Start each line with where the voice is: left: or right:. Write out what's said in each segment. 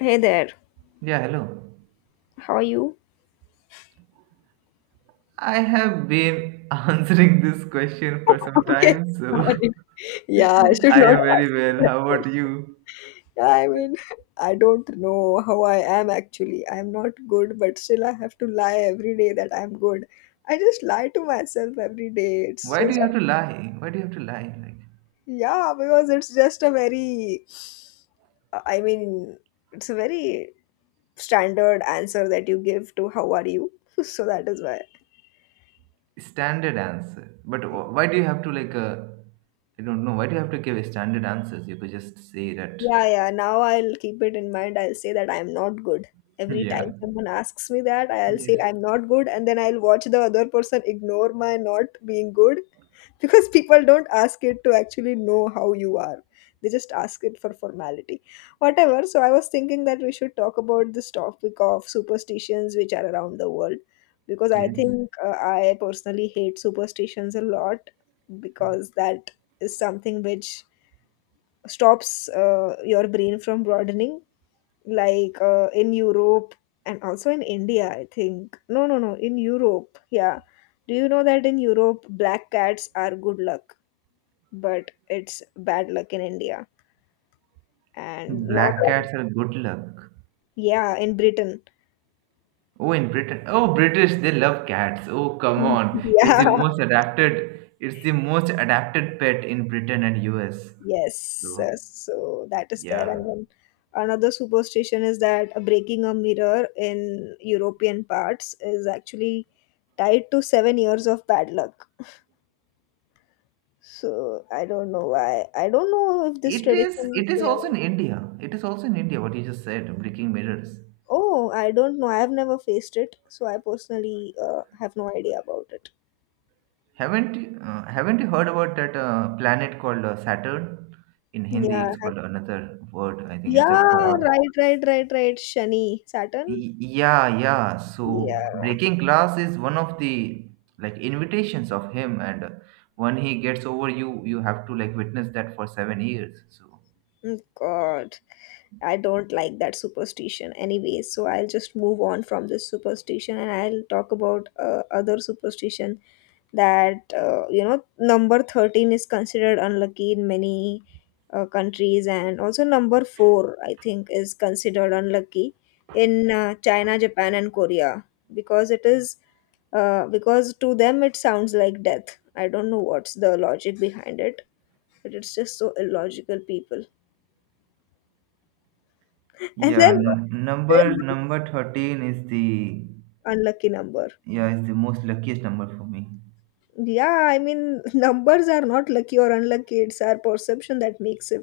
left: Hey there,
right: Yeah, hello.
left: how are you?
right: I have been answering this question for some
left: Okay,
right: time,
left: sorry.
right: so
left: Yeah, I should
right: I
left: not
right: am very
left: ask you
right: well.
left: that
right: How about
left: question.
right: you?
left: Yeah, I mean, I don't know how I am actually. I'm not good, but still I have to lie every day that I'm good. I just lie to myself every day. It's
right: Why do
left: just,
right: you have to lie? Why do you have to lie? Like
left: yeah, because it's just a very, I mean, it's a very standard answer that you give to how are you. So that is why.
right: standard answer. But why do you have to like I don't know. Why do you have to give standard answers? You could just say that.
left: Yeah, yeah. Now I'll keep it in mind. I'll say that I'm not good. Every
right: Yeah.
left: time someone asks me that, I'll say
right: Yes.
left: I'm not good, and then I'll watch the other person ignore my not being good because people don't ask it to actually know how you are. They just ask it for formality. Whatever. So I was thinking that we should talk about this topic of superstitions which are around the world, because I
right: Yes.
left: think I personally hate superstitions a lot, because that is something which stops your brain from broadening, like in Europe and also in India. I think no, no, no, in Europe. Yeah, do you know that in Europe black cats are good luck, but it's bad luck in India? And not.
right: Black cats are good luck.
left: Yeah, in Britain.
right: Oh, in Britain. Oh, British, they love cats. Oh, come on. It's
left: Yeah,
right: the most adapted, it's the most adapted pet in Britain and US.
left: yes,
right: So
left: so that is there.
right: yeah,
left: And then another superstition is that breaking a mirror in European parts is actually tied to 7 years of bad luck. So I don't know why. I don't know if this
right: it is.
left: tradition
right: It
left: is
right: is
left: there.
right: also in India. It is also in India. What you just said, breaking mirrors.
left: Oh, I don't know. I've never faced it, so I personally have no idea about it.
right: Haven't you heard about that planet called Saturn? In Hindi, it's
left: Yeah,
right: called another word. I think it's a
left: yeah,
right: god.
left: right, right, right, right. Shani, Saturn.
right: Yeah. So
left: Yeah.
right: breaking glass is one of the like invitations of him, and when he gets over you, you have to like witness that for 7 years. So
left: Mm, God, I don't like that superstition. Anyway, so I'll just move on from this superstition and I'll talk about other superstition, that number 13 is considered unlucky in many countries, and also number 4, I think, is considered unlucky in China, Japan and Korea, because it is because to them it sounds like death. I don't know what's the logic behind it, but it's just so illogical, people. And
right: yeah,
left: then
right: num
left: there's
right: number
left: this
right: number 13 is the.
left: unlucky number.
right: Yeah, it's the most luckiest number for me.
left: Yeah, I mean, numbers are not lucky or unlucky, it's our perception that makes it.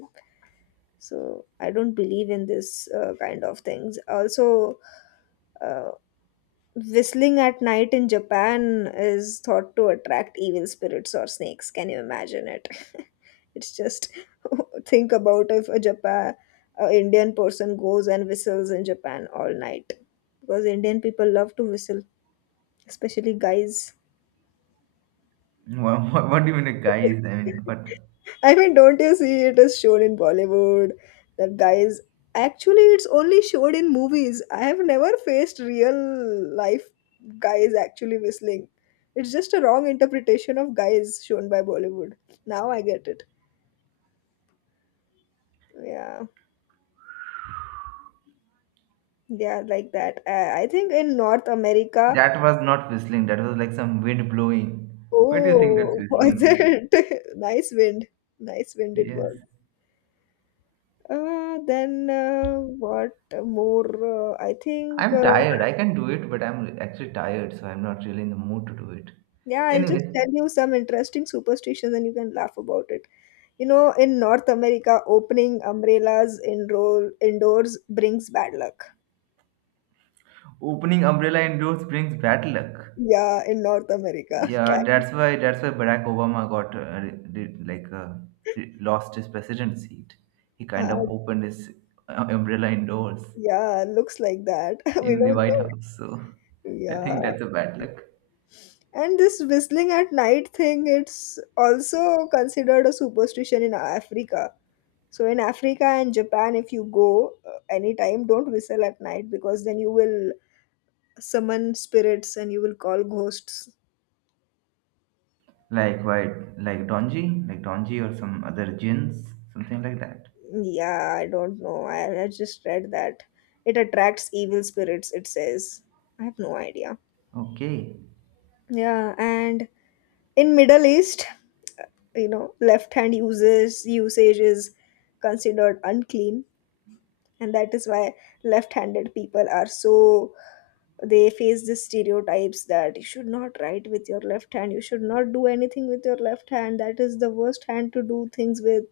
left: So I don't believe in this kind of things also. uh, whistling at night in Japan is thought to attract evil spirits or snakes. Can you imagine it? It's just think about if a Japan, a Indian person goes and whistles in Japan all night, because Indian people love to whistle, especially guys.
right: What even a guy is? I mean, but
left: I mean, don't you see it is shown in Bollywood that guys actually, it's only showed in movies. I have never faced real life guys actually whistling. It's just a wrong interpretation of guys shown by Bollywood. Now I get it. Yeah. Yeah, like that. I think in North America.
right: that was not whistling. That was like some wind blowing. Why do you think that's
left: Oh, was
right: whistling?
left: it? Nice wind. Nice wind it
right: Yes.
left: was. Then what more? I think.
right: I'm
left: uh,
right: tired. I can do it, but I'm actually tired, so I'm not really in the mood to do it.
left: yeah, I'll just
right: Anyway,
left: tell you some interesting superstitions and you can laugh about it. You know, in North America, opening umbrellas in roll indoors brings bad luck.
right: opening umbrella indoors brings bad luck.
left: Yeah, in North America.
right: Yeah,
left: Can-
right: that's why Barack Obama got like lost his president seat. He kind
left: Uh,
right: of opened his umbrella indoors
left: yeah, looks like that. We
right: in the
left: don't
right: White
left: know.
right: House. So I
left: Yeah.
right: think that's a bad luck.
left: And this whistling at night thing, it's also considered a superstition in Africa. So in Africa and Japan, if you go anytime, don't whistle at night, because then you will summon spirits and you will call ghosts.
right: Like white, like Donji or some other gins, something like that.
left: Yeah, I don't know. I just read that it attracts evil spirits, it says. I have no idea.
right: Okay.
left: Yeah, and in Middle East, left hand uses usage is considered unclean, and that is why left-handed people are so, they face the stereotypes that you should not write with your left hand, you should not do anything with your left hand. That is the worst hand to do things with.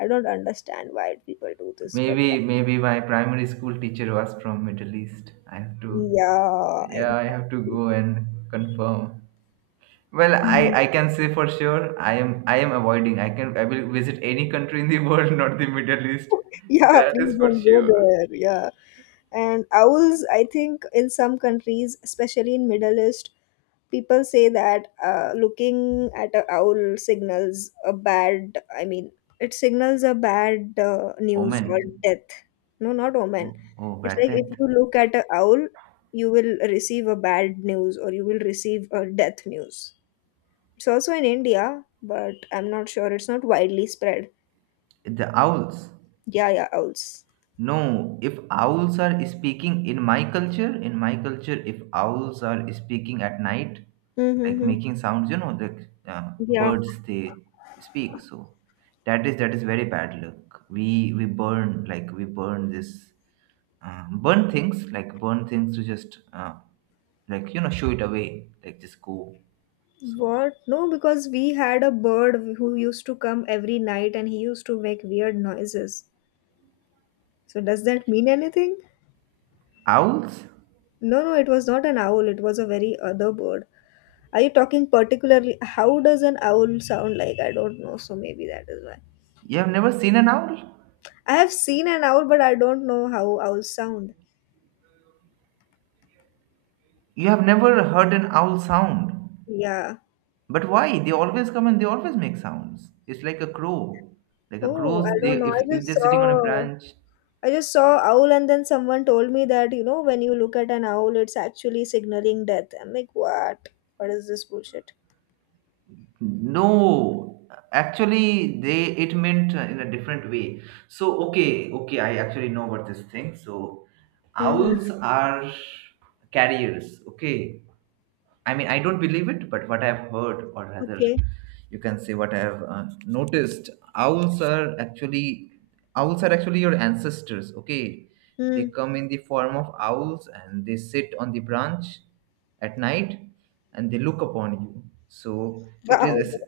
left: I don't understand why people do this, but
right: Maybe, maybe my primary school teacher was from Middle East. I have to,
left: yeah,
right: yeah, I
left: exactly.
right: have to go and confirm. Well, I,
left: Yeah,
right: I can say for sure, I am avoiding. I can, I will visit any country in the world, not the Middle East. That is
left: please
right: for
left: don't go
right: sure.
left: there. Yeah. And owls, I think in some countries, especially in Middle East, people say that looking at a owl signals a bad, I mean, it signals a bad news
right: Omen.
left: or death. No, not omen.
right: Oh, oh,
left: It's
right: bad
left: like
right: death.
left: if you look at a owl, you will receive a bad news or you will receive a death news. It's also in India, but I'm not sure. It's not widely spread.
right: The owls.
left: Yeah, yeah, owls.
right: No, if owls are speaking in my culture, if owls are speaking at night,
left: Mm-hmm,
right: like
left: mm-hmm.
right: making sounds, you know, like
left: Yeah.
right: birds they speak. So that is very bad luck. We burn like we burn this burn things like burn things to just like you know show it away like just go. So
left: What? No, because we had a bird who used to come every night and he used to make weird noises. So, does that mean anything?
right: owls,
left: No, no, it was not an owl, it was a very other bird. Are you talking particularly? How does an owl sound like? I don't know, so maybe that is why.
right: you have never seen an owl.
left: I have seen an owl, but I don't know how owls sound.
right: You have never heard an owl sound.
left: Yeah.
right: But why? They always come and they always make sounds. It's like a crow. Like a
left: Oh, I
right: crows, they
left: don't know. I
right: if
left: just
right: they're sitting on a
left: saw.
right: branch.
left: I just saw owl, and then someone told me that, when you look at an owl, it's actually signaling death. I'm like, what? What is this bullshit?
right: No. Actually they it meant in a different way. So okay, okay, I actually know about this thing. So
left: Mhm.
right: owls are carriers, okay? I mean, I don't believe it, but what I've heard, or rather,
left: Okay.
right: you can say what I've noticed, owls are actually your ancestors. Okay, they
left: Mm.
right: come in the form of owls and they sit on the branch at night and they look upon you. So
left: Wow,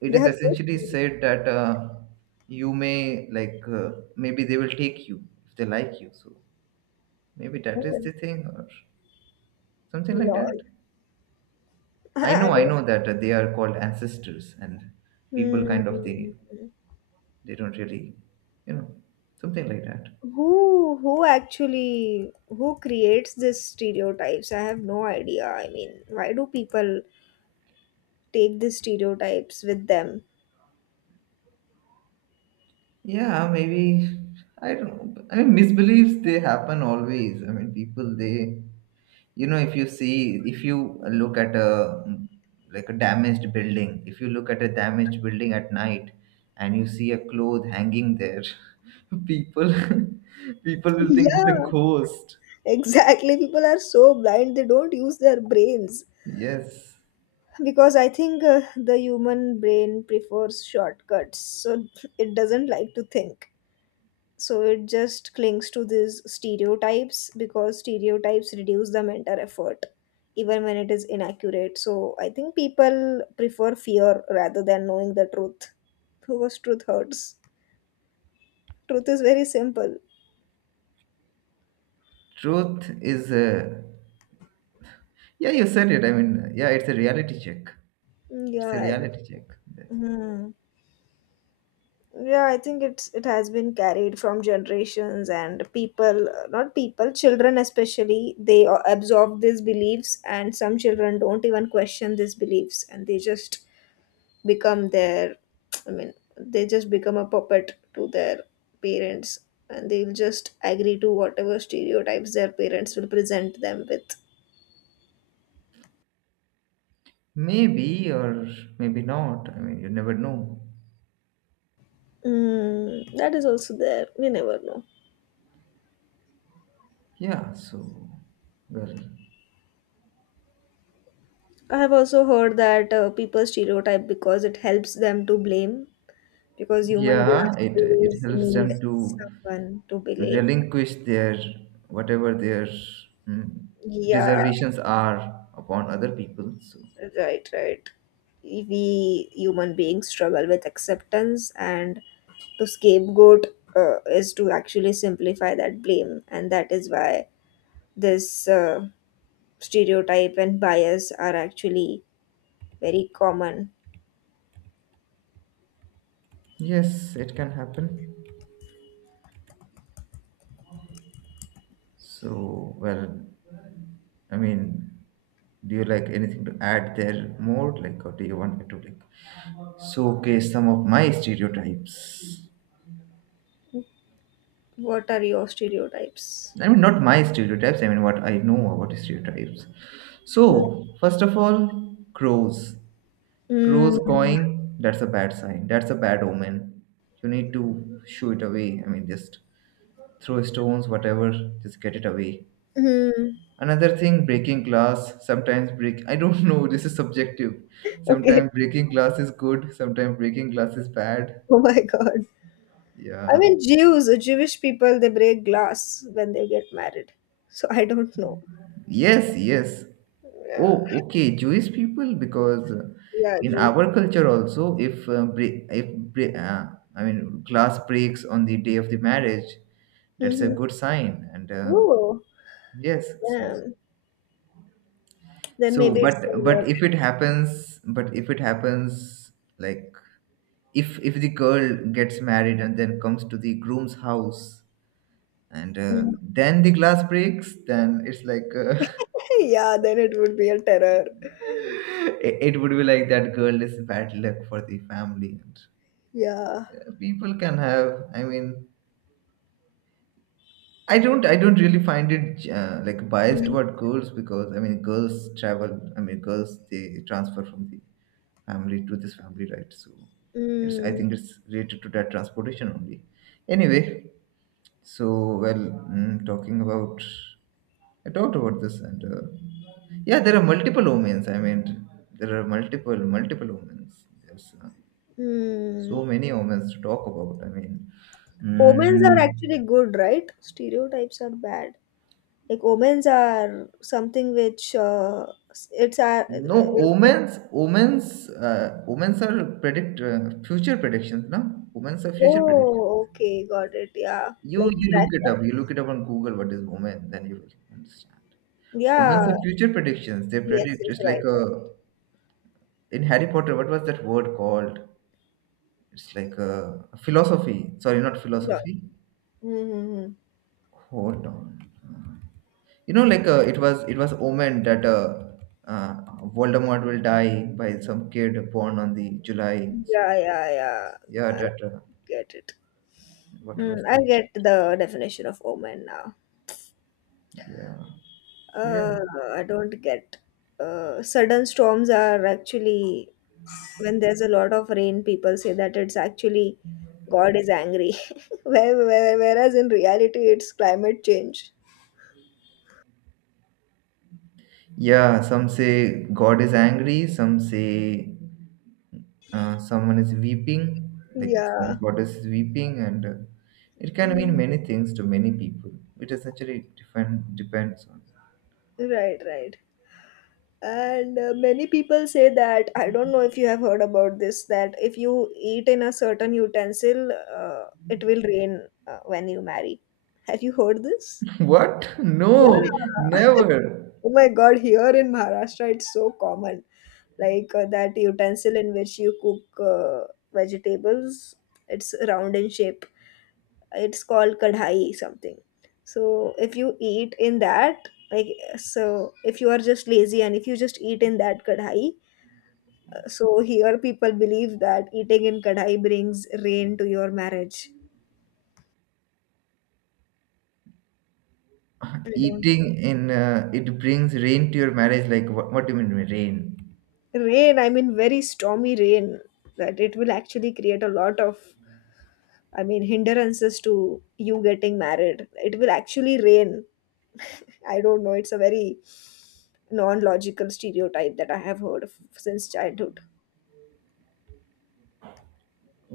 right: it
left: they
right: is
left: are so
right: essentially
left: sweet.
right: said that you may like maybe they will take you if they like you. So maybe that is
left: Oh,
right: the thing or something like
left: Lord.
right: that.
left: I
right: I
left: do.
right: know that they are called ancestors, and people kind of they don't really, you know, something like that.
left: Who actually, who creates these stereotypes? I have no idea. I mean, why do people take these stereotypes with them?
right: Yeah, maybe I don't know. I mean, misbeliefs they happen always. I mean, people they, you know, if you see, if you look at a like a damaged building, if you look at a damaged building at night, and you see a cloth hanging there, people people will think it's a
left: Yeah,
right: ghost.
left: exactly. People are so blind, they don't use their brains.
right: Yes,
left: Because I think the human brain prefers shortcuts, so it doesn't like to think. So it just clings to these stereotypes because stereotypes reduce the mental effort even when it is inaccurate. So I think people prefer fear rather than knowing the truth, because truth hurts, truth is very simple.
right: truth is yeah, you said it. I mean, yeah, it's a reality check. It's a
left: Yeah.
right: reality check.
left: Hmm. Yeah, I think it's, it has been carried from generations, and people, not people, children especially, they absorb these beliefs, and some children don't even question these beliefs, and they just become their, I mean they just become a puppet to their parents, and they'll just agree to whatever stereotypes their parents will present them with.
right: Maybe or maybe not. I mean, you never know.
left: Mm, that is also there, we never know.
right: Yeah, so, well,
left: I have also heard that people stereotype because it helps them to blame, because human
right: yeah,
left: beings
right: it
left: always
right: helps
left: need
right: them to
left: someone to blame.
right: relinquish their whatever their mm,
left: Yeah,
right: reservations are upon other people. So,
left: right, right. We human beings struggle with acceptance, and to scapegoat is to actually simplify that blame, and that is why this stereotype and bias are actually very common.
right: yes, it can happen. So, well, I mean, do you like anything to add there more? Like, or do you want me to like. So, okay, some of my stereotypes.
left: What are your stereotypes?
right: I mean, not my stereotypes, I mean, what I know about stereotypes.
left: Mm.
right: So, first of all, crows. Crows
left: Mm.
right: cawing, that's a bad sign. That's a bad omen. You need to shoo it away. I mean, just throw stones, whatever, just get it away. Another thing, breaking glass. Sometimes break, I don't know, this is subjective.
left: Okay.
right: Sometimes breaking glass is good, sometimes breaking glass is bad.
left: Oh my God. I
right: Yeah.
left: mean, jews jewish people, they break glass when they get married, so I don't know.
right: Yes, yes.
left: Yeah,
right: Oh, okay. Jewish people, because
left: yeah,
right: in
left: Jewish.
right: our culture also, if break, I mean, glass breaks on the day of the marriage, that's a
left: Mm-hmm.
right: good sign. And
left: Oh,
right: yes, so
left: yeah, then
right: so,
left: maybe it's
right: but
left: similar.
right: but if it happens, but if it happens, like if the girl gets married and then comes to the groom's house, and
left: Mm.
right: then the glass breaks, then it's like.
left: Yeah, then it would be a terror.
right: It would be like that girl is bad luck for the family and
left: Yeah.
right: people can have. I mean, I don't really find it like biased
left: Mm,
right: toward girls because I mean girls travel, I mean girls they transfer from the family to this family, right? So it's, I
left: mm,
right: think it's related to that transportation only. Anyway, so, well, talking about, I talked about this, and yeah, there are multiple omens. I mean, there are multiple, multiple omens. There's
left: mm.
right: so many omens to talk about. I mean,
left: Omens are
right: mm,
left: actually good, right? Stereotypes are bad. Like omens are something which it's a
right: no
left: omen.
right: omens, omens, omens are predict future predictions, no? Omens are future predictions.
left: Oh, okay, got it. Yeah,
right: You
left: like
right: you
left: that.
right: look it up. You look it up on Google. What is omen? Then you will understand.
left: Yeah,
right: Omens are future predictions. They
left: yes,
right: predict.
left: yes,
right: It's
left: right.
right: like a in Harry Potter, what was that word called? It's like a philosophy. Sorry, not philosophy.
left: Mm-hmm.
right: Hold on. You know, like it was omen that uh, Voldemort will die by some kid born on the July. So
left: Yeah, yeah, yeah.
right: yeah,
left: I
right: that
left: get it.
right: what
left: Mm,
right: was
left: I
right: that?
left: get the definition of omen now.
right: Yeah. So yeah.
left: Uh, I don't get. Sudden storms are actually, when there's a lot of rain, people say that it's actually God is angry. Whereas in reality, it's climate change.
right: Yeah. Some say God is angry. Some say someone is weeping, like
left: Yeah.
right: some goddess is weeping, and it can mean
left: Mm.
right: many things to many people. It essentially depends on.
left: Right, right. And many people say that, I don't know if you have heard about this, that if you eat in a certain utensil uh, it will rain when you marry, have you heard this?
right: What? No,
left: Yeah,
right: never.
left: oh my God, here in Maharashtra it's so common, like that utensil in which you cook vegetables, it's round in shape, it's called kadhai something. So if you eat in that, like, so if you are just lazy and if you just eat in that kadhai, so here people believe that eating in kadhai brings rain to your marriage. I don't know.
right: Eating in it brings rain to your marriage. Like what? What do you mean by rain?
left: Rain, I mean very stormy rain, that it will actually create a lot of, I mean, hindrances to you getting married. It will actually rain. I don't know. It's a very non logical stereotype that I have heard of since childhood.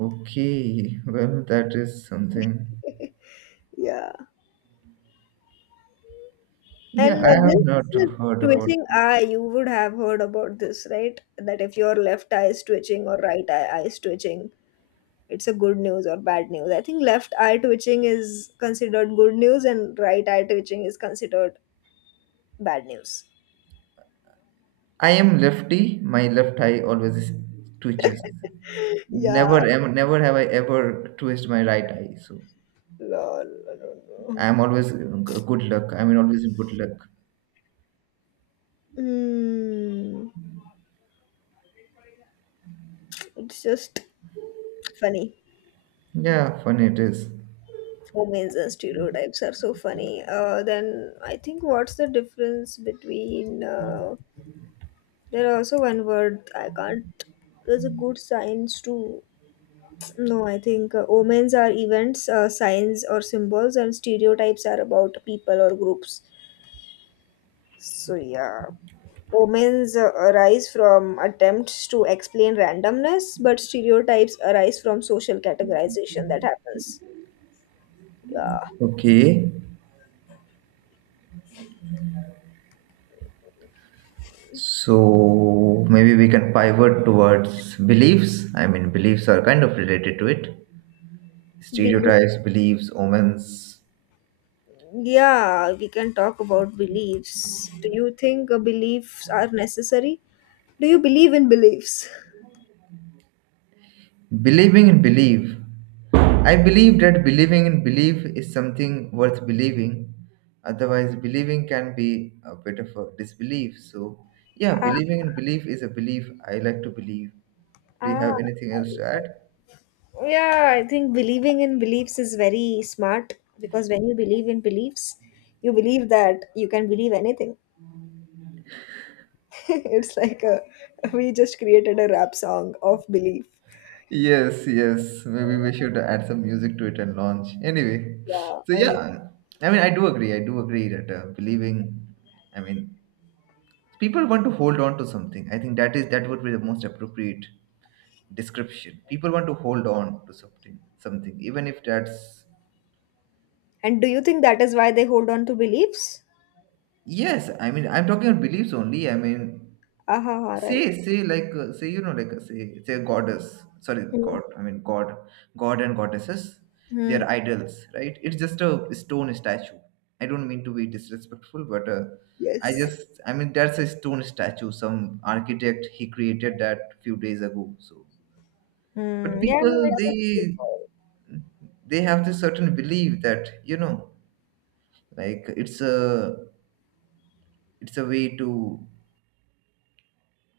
right: Okay, well that is something.
left: Yeah.
right: Yeah,
left: And
right: I have not
left: this
right: heard about
left: twitching
right: this.
left: eye, you would have heard about this, right? That if your left eye is twitching or right eye is twitching, it's a good news or bad news. I think left eye twitching is considered good news and right eye twitching is considered bad news.
right: I am lefty. My left eye always twitches.
left: Yeah.
right: Never, am never have I ever twist my right eye. So.
left: Lol. I don't know.
right: I'm always good luck. I mean, always in good luck.
left: Mm, it's just funny.
right: Yeah, fun it is.
left: Homemades and stereotypes are so funny. Then I think what's the difference between? There are also one word I can't. There's a good science too. No, I think omens are events, signs or symbols, and stereotypes are about people or groups. So yeah, omens arise from attempts to explain randomness, but stereotypes arise from social categorization that happens. Yeah.
right: Okay, so maybe we can pivot towards beliefs. I mean, beliefs are kind of related to it.
left: Belief.
right: Stereotypes, beliefs, omens.
left: Yeah, we can talk about beliefs. Do you think beliefs are necessary? Do you believe in beliefs?
right: Believing in belief. I believe that believing in belief is something worth believing. Otherwise, believing can be a bit of a disbelief. So, yeah,
left: Ah,
right: believing in belief is a belief I like to believe. Do you
left: ah,
right: have anything else to add?
left: yeah, I think believing in beliefs is very smart because when you believe in beliefs, you believe that you can believe anything. It's like a, we just created a rap song of belief.
right: Yes, yes. Maybe we should add some music to it and launch. Anyway,
left: Yeah,
right: so
left: I know.
right: yeah, I mean, I do agree. I do agree that believing, I mean, people want to hold on to something. I think that is that would be the most appropriate description. People want to hold on to something, something, even if that's
left: And do you think that is why they hold on to beliefs?
right: yes. I mean, I'm talking about beliefs only. I mean,
left: Aha, right.
right: say, say, like, say, you know, like, say, say, a goddess. Sorry,
left: Hmm.
right: god. I mean, god, god and goddesses. They
left: Hmm.
right: are idols, right? It's just a stone statue. I don't mean to be disrespectful, but I
left: Yes.
right: just, I mean, that's a stone statue. Some architect he created that few days ago. So, but
left: Hmm. Yeah, I mean,
right: people
left: it's a
right: they have this certain belief that you know, like, it's a way to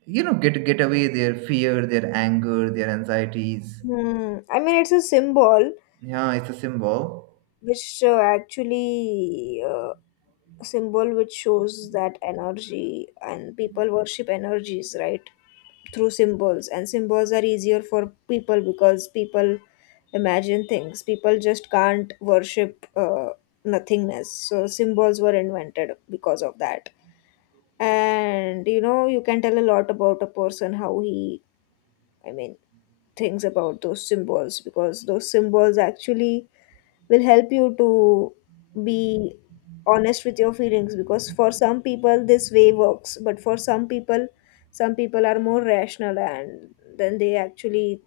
right: you know get away their fear, their anger, their anxieties.
left: Hmm. I mean, it's a symbol
right: Yeah, it's a symbol.
left: which actually symbol which shows that energy, and people worship energies, right? Through symbols, and symbols are easier for people because people imagine things. People just can't worship nothingness. So symbols were invented because of that. And you know, you can tell a lot about a person how he, I mean things about those symbols, because those symbols actually will help you to be honest with your feelings. Because for some people this way works, but for some people, some people are more rational, and then they actually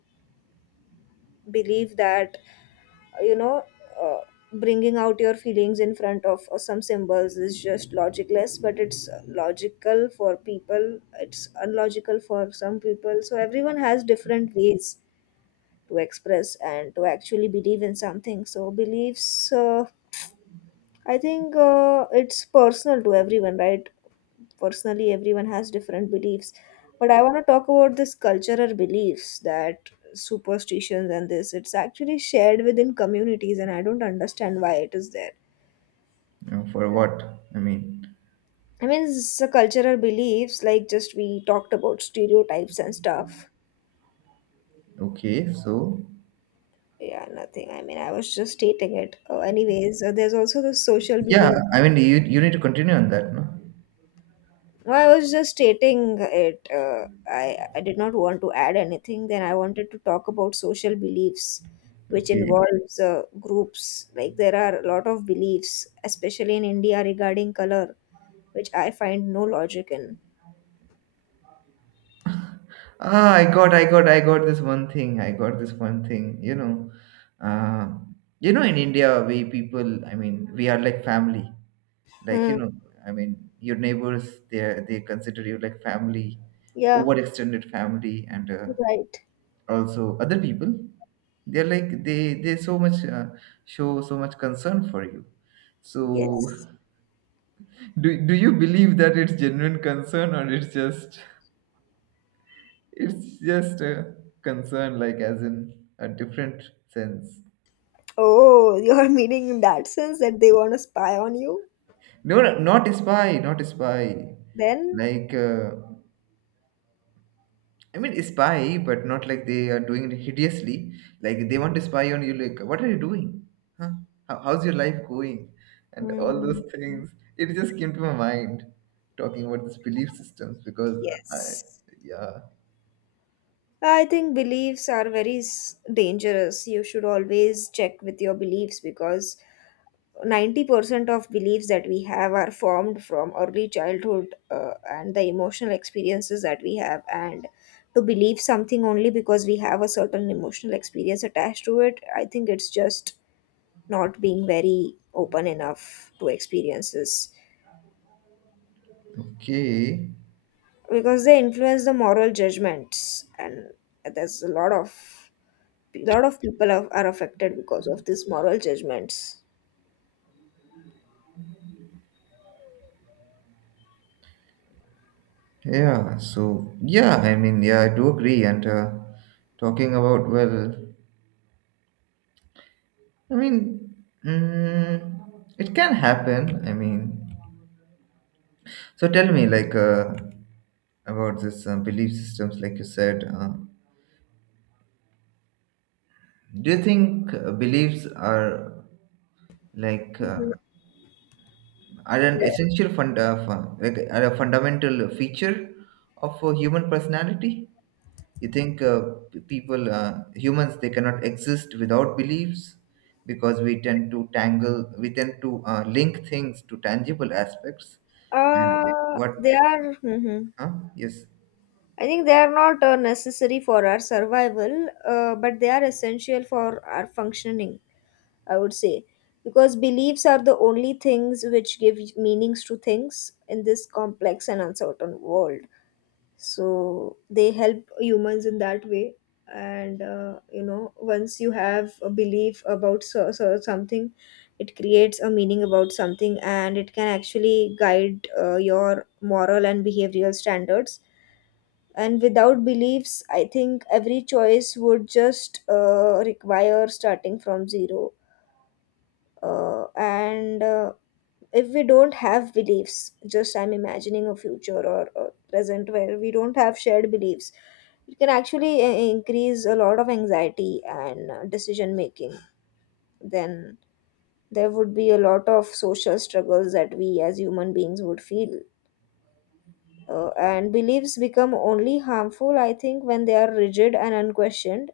left: believe that you know uh, bringing out your feelings in front of some symbols is just logicless, but it's logical for people, it's unlogical for some people. So everyone has different ways to express and to actually believe in something. So beliefs, I think it's personal to everyone, right? Personally, everyone has different beliefs. But I want to talk about this cultural beliefs, that superstitions and this, it's actually shared within communities, and I don't understand why it is there.
right: For what? I mean,
left: I mean, it's a cultural beliefs, like just we talked about stereotypes and stuff.
right: okay, so
left: Yeah, nothing, I mean, I was just stating it. Anyways, there's also the social
right: yeah,
left: belief.
right: I mean you need to continue on that, no?
left: No, I was just stating it. I did not want to add anything. Then I wanted to talk about social beliefs, which
right: Okay.
left: involves groups. Like there are a lot of beliefs, especially in India, regarding color, which I find no logic in.
right: Ah, I got this one thing. I got this one thing, you know. Uh, you know, in India, we people, I mean, we are like family. Like,
left: Hmm.
right: you know, I mean, your neighbors, they are- they consider you like family,
left: Yeah,
right: overextended family, and
left: right.
right: also other people they're like they so much show so much concern for you, so
left: Yes.
right: do, do you believe that it's genuine concern or it's just a concern like as in a different sense.
left: Oh, you're meaning in that sense that they want to spy on you?
right: No, no, not a spy, not a spy,
left: Then?
right: like I mean, spy, but not like they are doing it hideously. Like they want to spy on you. Like, what are you doing? Huh? How, how's your life going? And all
left: Hmm.
right: those things. It just came to my mind talking about this belief systems because I,
left: Yes.
right: yeah,
left: I think beliefs are very dangerous. You should always check with your beliefs, because 90% of beliefs that we have are formed from early childhood and the emotional experiences that we have. And to believe something only because we have a certain emotional experience attached to it, I think it's just not being very open enough to experiences,
right: okay,
left: because they influence the moral judgments. And there's a lot of people are affected because of these moral judgments.
right: yeah. So yeah, yeah, I do agree. And talking about I mean, it can happen. So tell me, about this belief systems, like you said. Do you think beliefs are like uh, are an essential fund, fun, like are a fundamental feature of human personality? You think people, humans, they cannot exist without beliefs because we tend to link things to tangible aspects. And what?
left: They are. Mhm.
right: Huh? Yes.
left: I think they are not necessary for our survival, but they are essential for our functioning, I would say. Because beliefs are the only things which give meanings to things in this complex and uncertain world, so they help humans in that way. And you know, once you have a belief about so something, it creates a meaning about something, and it can actually guide your moral and behavioral standards. And without beliefs, I think every choice would just require starting from zero. And If we don't have beliefs, just I'm imagining a future or a present where we don't have shared beliefs, it can actually increase a lot of anxiety and decision making. Then there would be a lot of social struggles that we as human beings would feel. And beliefs become only harmful, I think, when they are rigid and unquestioned,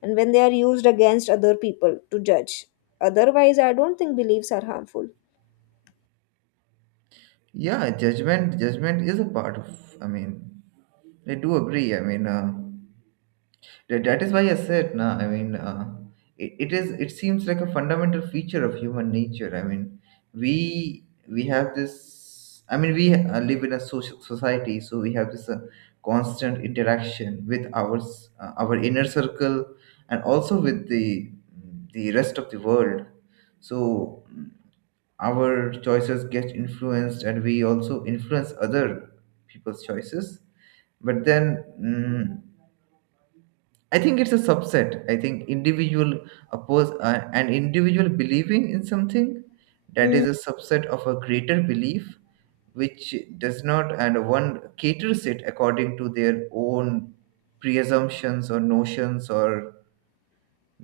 left: and when they are used against other people to judge. Otherwise, I don't think beliefs are harmful.
right: Yeah, judgment is a part of. I do agree. That is why I said, nah. It is. It seems like a fundamental feature of human nature. I mean, we have this. I mean, we live in a social society, so we have this constant interaction with our inner circle and also with the rest of the world. So our choices get influenced, and we also influence other people's choices, but then mm, I think it's a subset. I think individual oppose an individual believing in something, that is a subset of a greater belief, which does not, and one caters it according to their own preassumptions or notions or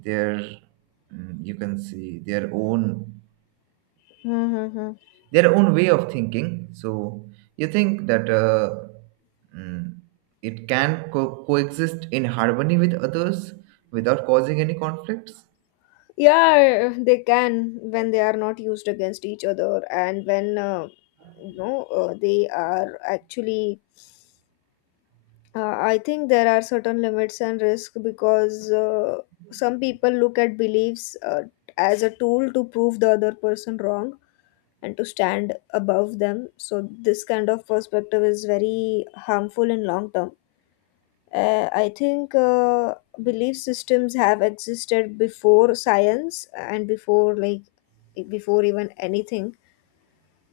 right: their you can see their own,
left: Mm-hmm.
right: their own way of thinking. So you think that mm, it can coexist in harmony with others without causing any conflicts?
left: Yeah, they can, when they are not used against each other, and when they are actually, I think there are certain limits and risk, because some people look at beliefs as a tool to prove the other person wrong and to stand above them. So this kind of perspective is very harmful in long term. I think belief systems have existed before science and before like, before even anything.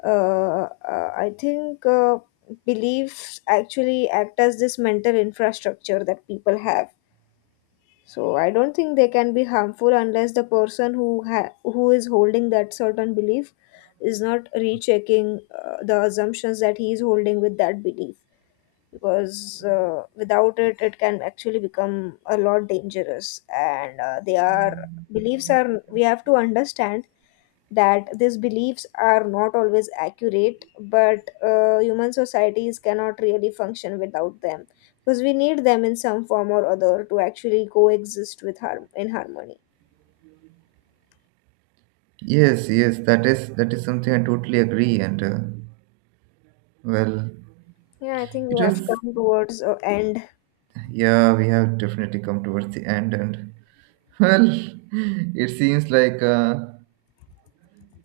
left: Uh, I think beliefs actually act as this mental infrastructure that people have. So I don't think they can be harmful unless the person who who is holding that certain belief is not rechecking the assumptions that he is holding with that belief. Because without it, it can actually become a lot dangerous. And they are beliefs are we have to understand that these beliefs are not always accurate, but human societies cannot really function without them, because we need them in some form or other to actually coexist with harmony.
right: Yes, yes, that is something I totally agree. And well,
left: Yeah, I think we
right: it
left: have
right: was,
left: come towards a end.
right: yeah, we have definitely come towards the end, and well, it seems like uh,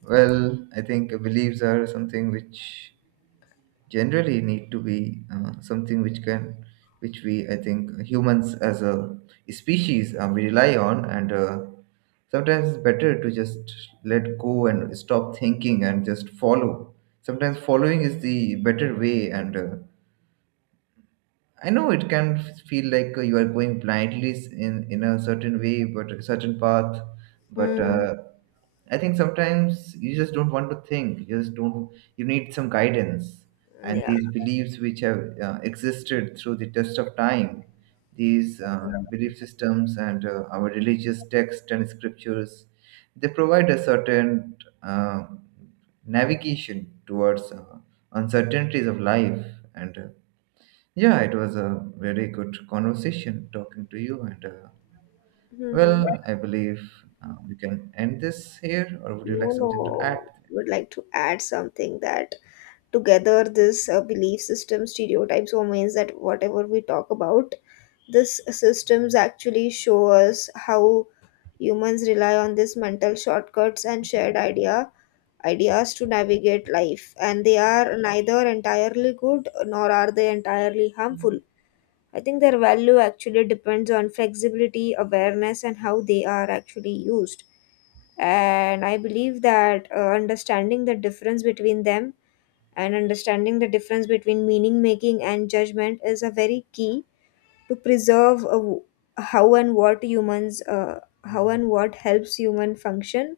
right: well, I think beliefs are something which generally need to be something which, can which we, I think humans as a species we rely on, and sometimes it's better to just let go and stop thinking and just follow. Sometimes following is the better way, and I know it can feel like you are going blindly, in a certain way, but a certain path. But
left: Mm,
right: I think sometimes you just don't want to think. You just don't. You need some guidance. And
left: yeah.
right: these beliefs, which have existed through the test of time, these belief systems and our religious texts and scriptures, they provide a certain uh, navigation towards uncertainties of life. And. Yeah, it was a very good conversation talking to you. And
left: Hmm.
right: I believe we can end this here, or would you
left: No,
right: like something to add?
left: no, would like to add something, that together this belief system, stereotypes or means, that whatever we talk about, these systems actually show us how humans rely on these mental shortcuts and shared idea ideas to navigate life. And they are neither entirely good nor are they entirely harmful. I think their value actually depends on flexibility, awareness, and how they are actually used. And I believe that understanding the difference between them, and understanding the difference between meaning making and judgment, is a very key to preserve a how and what humans, how and what helps human function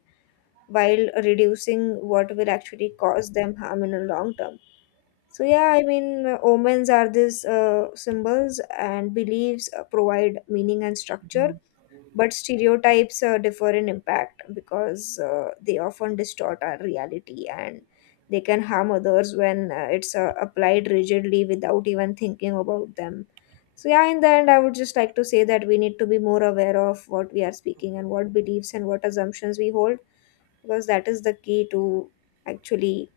left: while reducing what will actually cause them harm in the long term. So yeah, I mean, omens are these symbols and beliefs, provide meaning and structure. But stereotypes differ in impact, because they often distort our reality, and they can harm others when it's applied rigidly without even thinking about them. So yeah, in the end, I would just like to say that we need to be more aware of what we are speaking, and what beliefs and what assumptions we hold, because that is the key to actually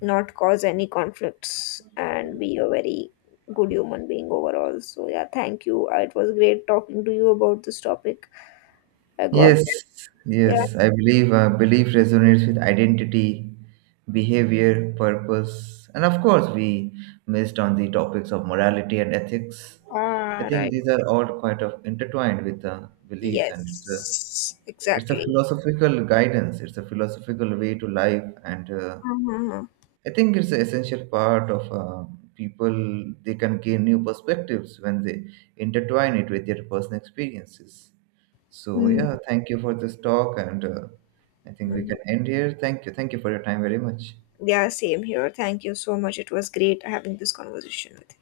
left: not cause any conflicts and be a very good human being overall. So yeah, thank you. It was great talking to you about this topic. I got
right: Yes,
left: it. Yeah.
right: yes, I believe belief resonates with identity, behavior, purpose, and of course, we missed on the topics of morality and ethics. I
left: Ah,
right: think
left: right.
right: these are all quite of intertwined with beliefs, and
left: Yes,
right: it's a
left: exactly.
right: philosophical guidance. It's a philosophical way to life, and
left: Uh-huh.
right: I think it's an essential part of people. They can gain new perspectives when they intertwine it with their personal experiences. So
left: Hmm.
right: yeah, thank you for this talk, and I think we
left: Mhm.
right: can end here. Thank you for your time very much.
left: Yeah, same here. Thank you so much. It was great having this conversation with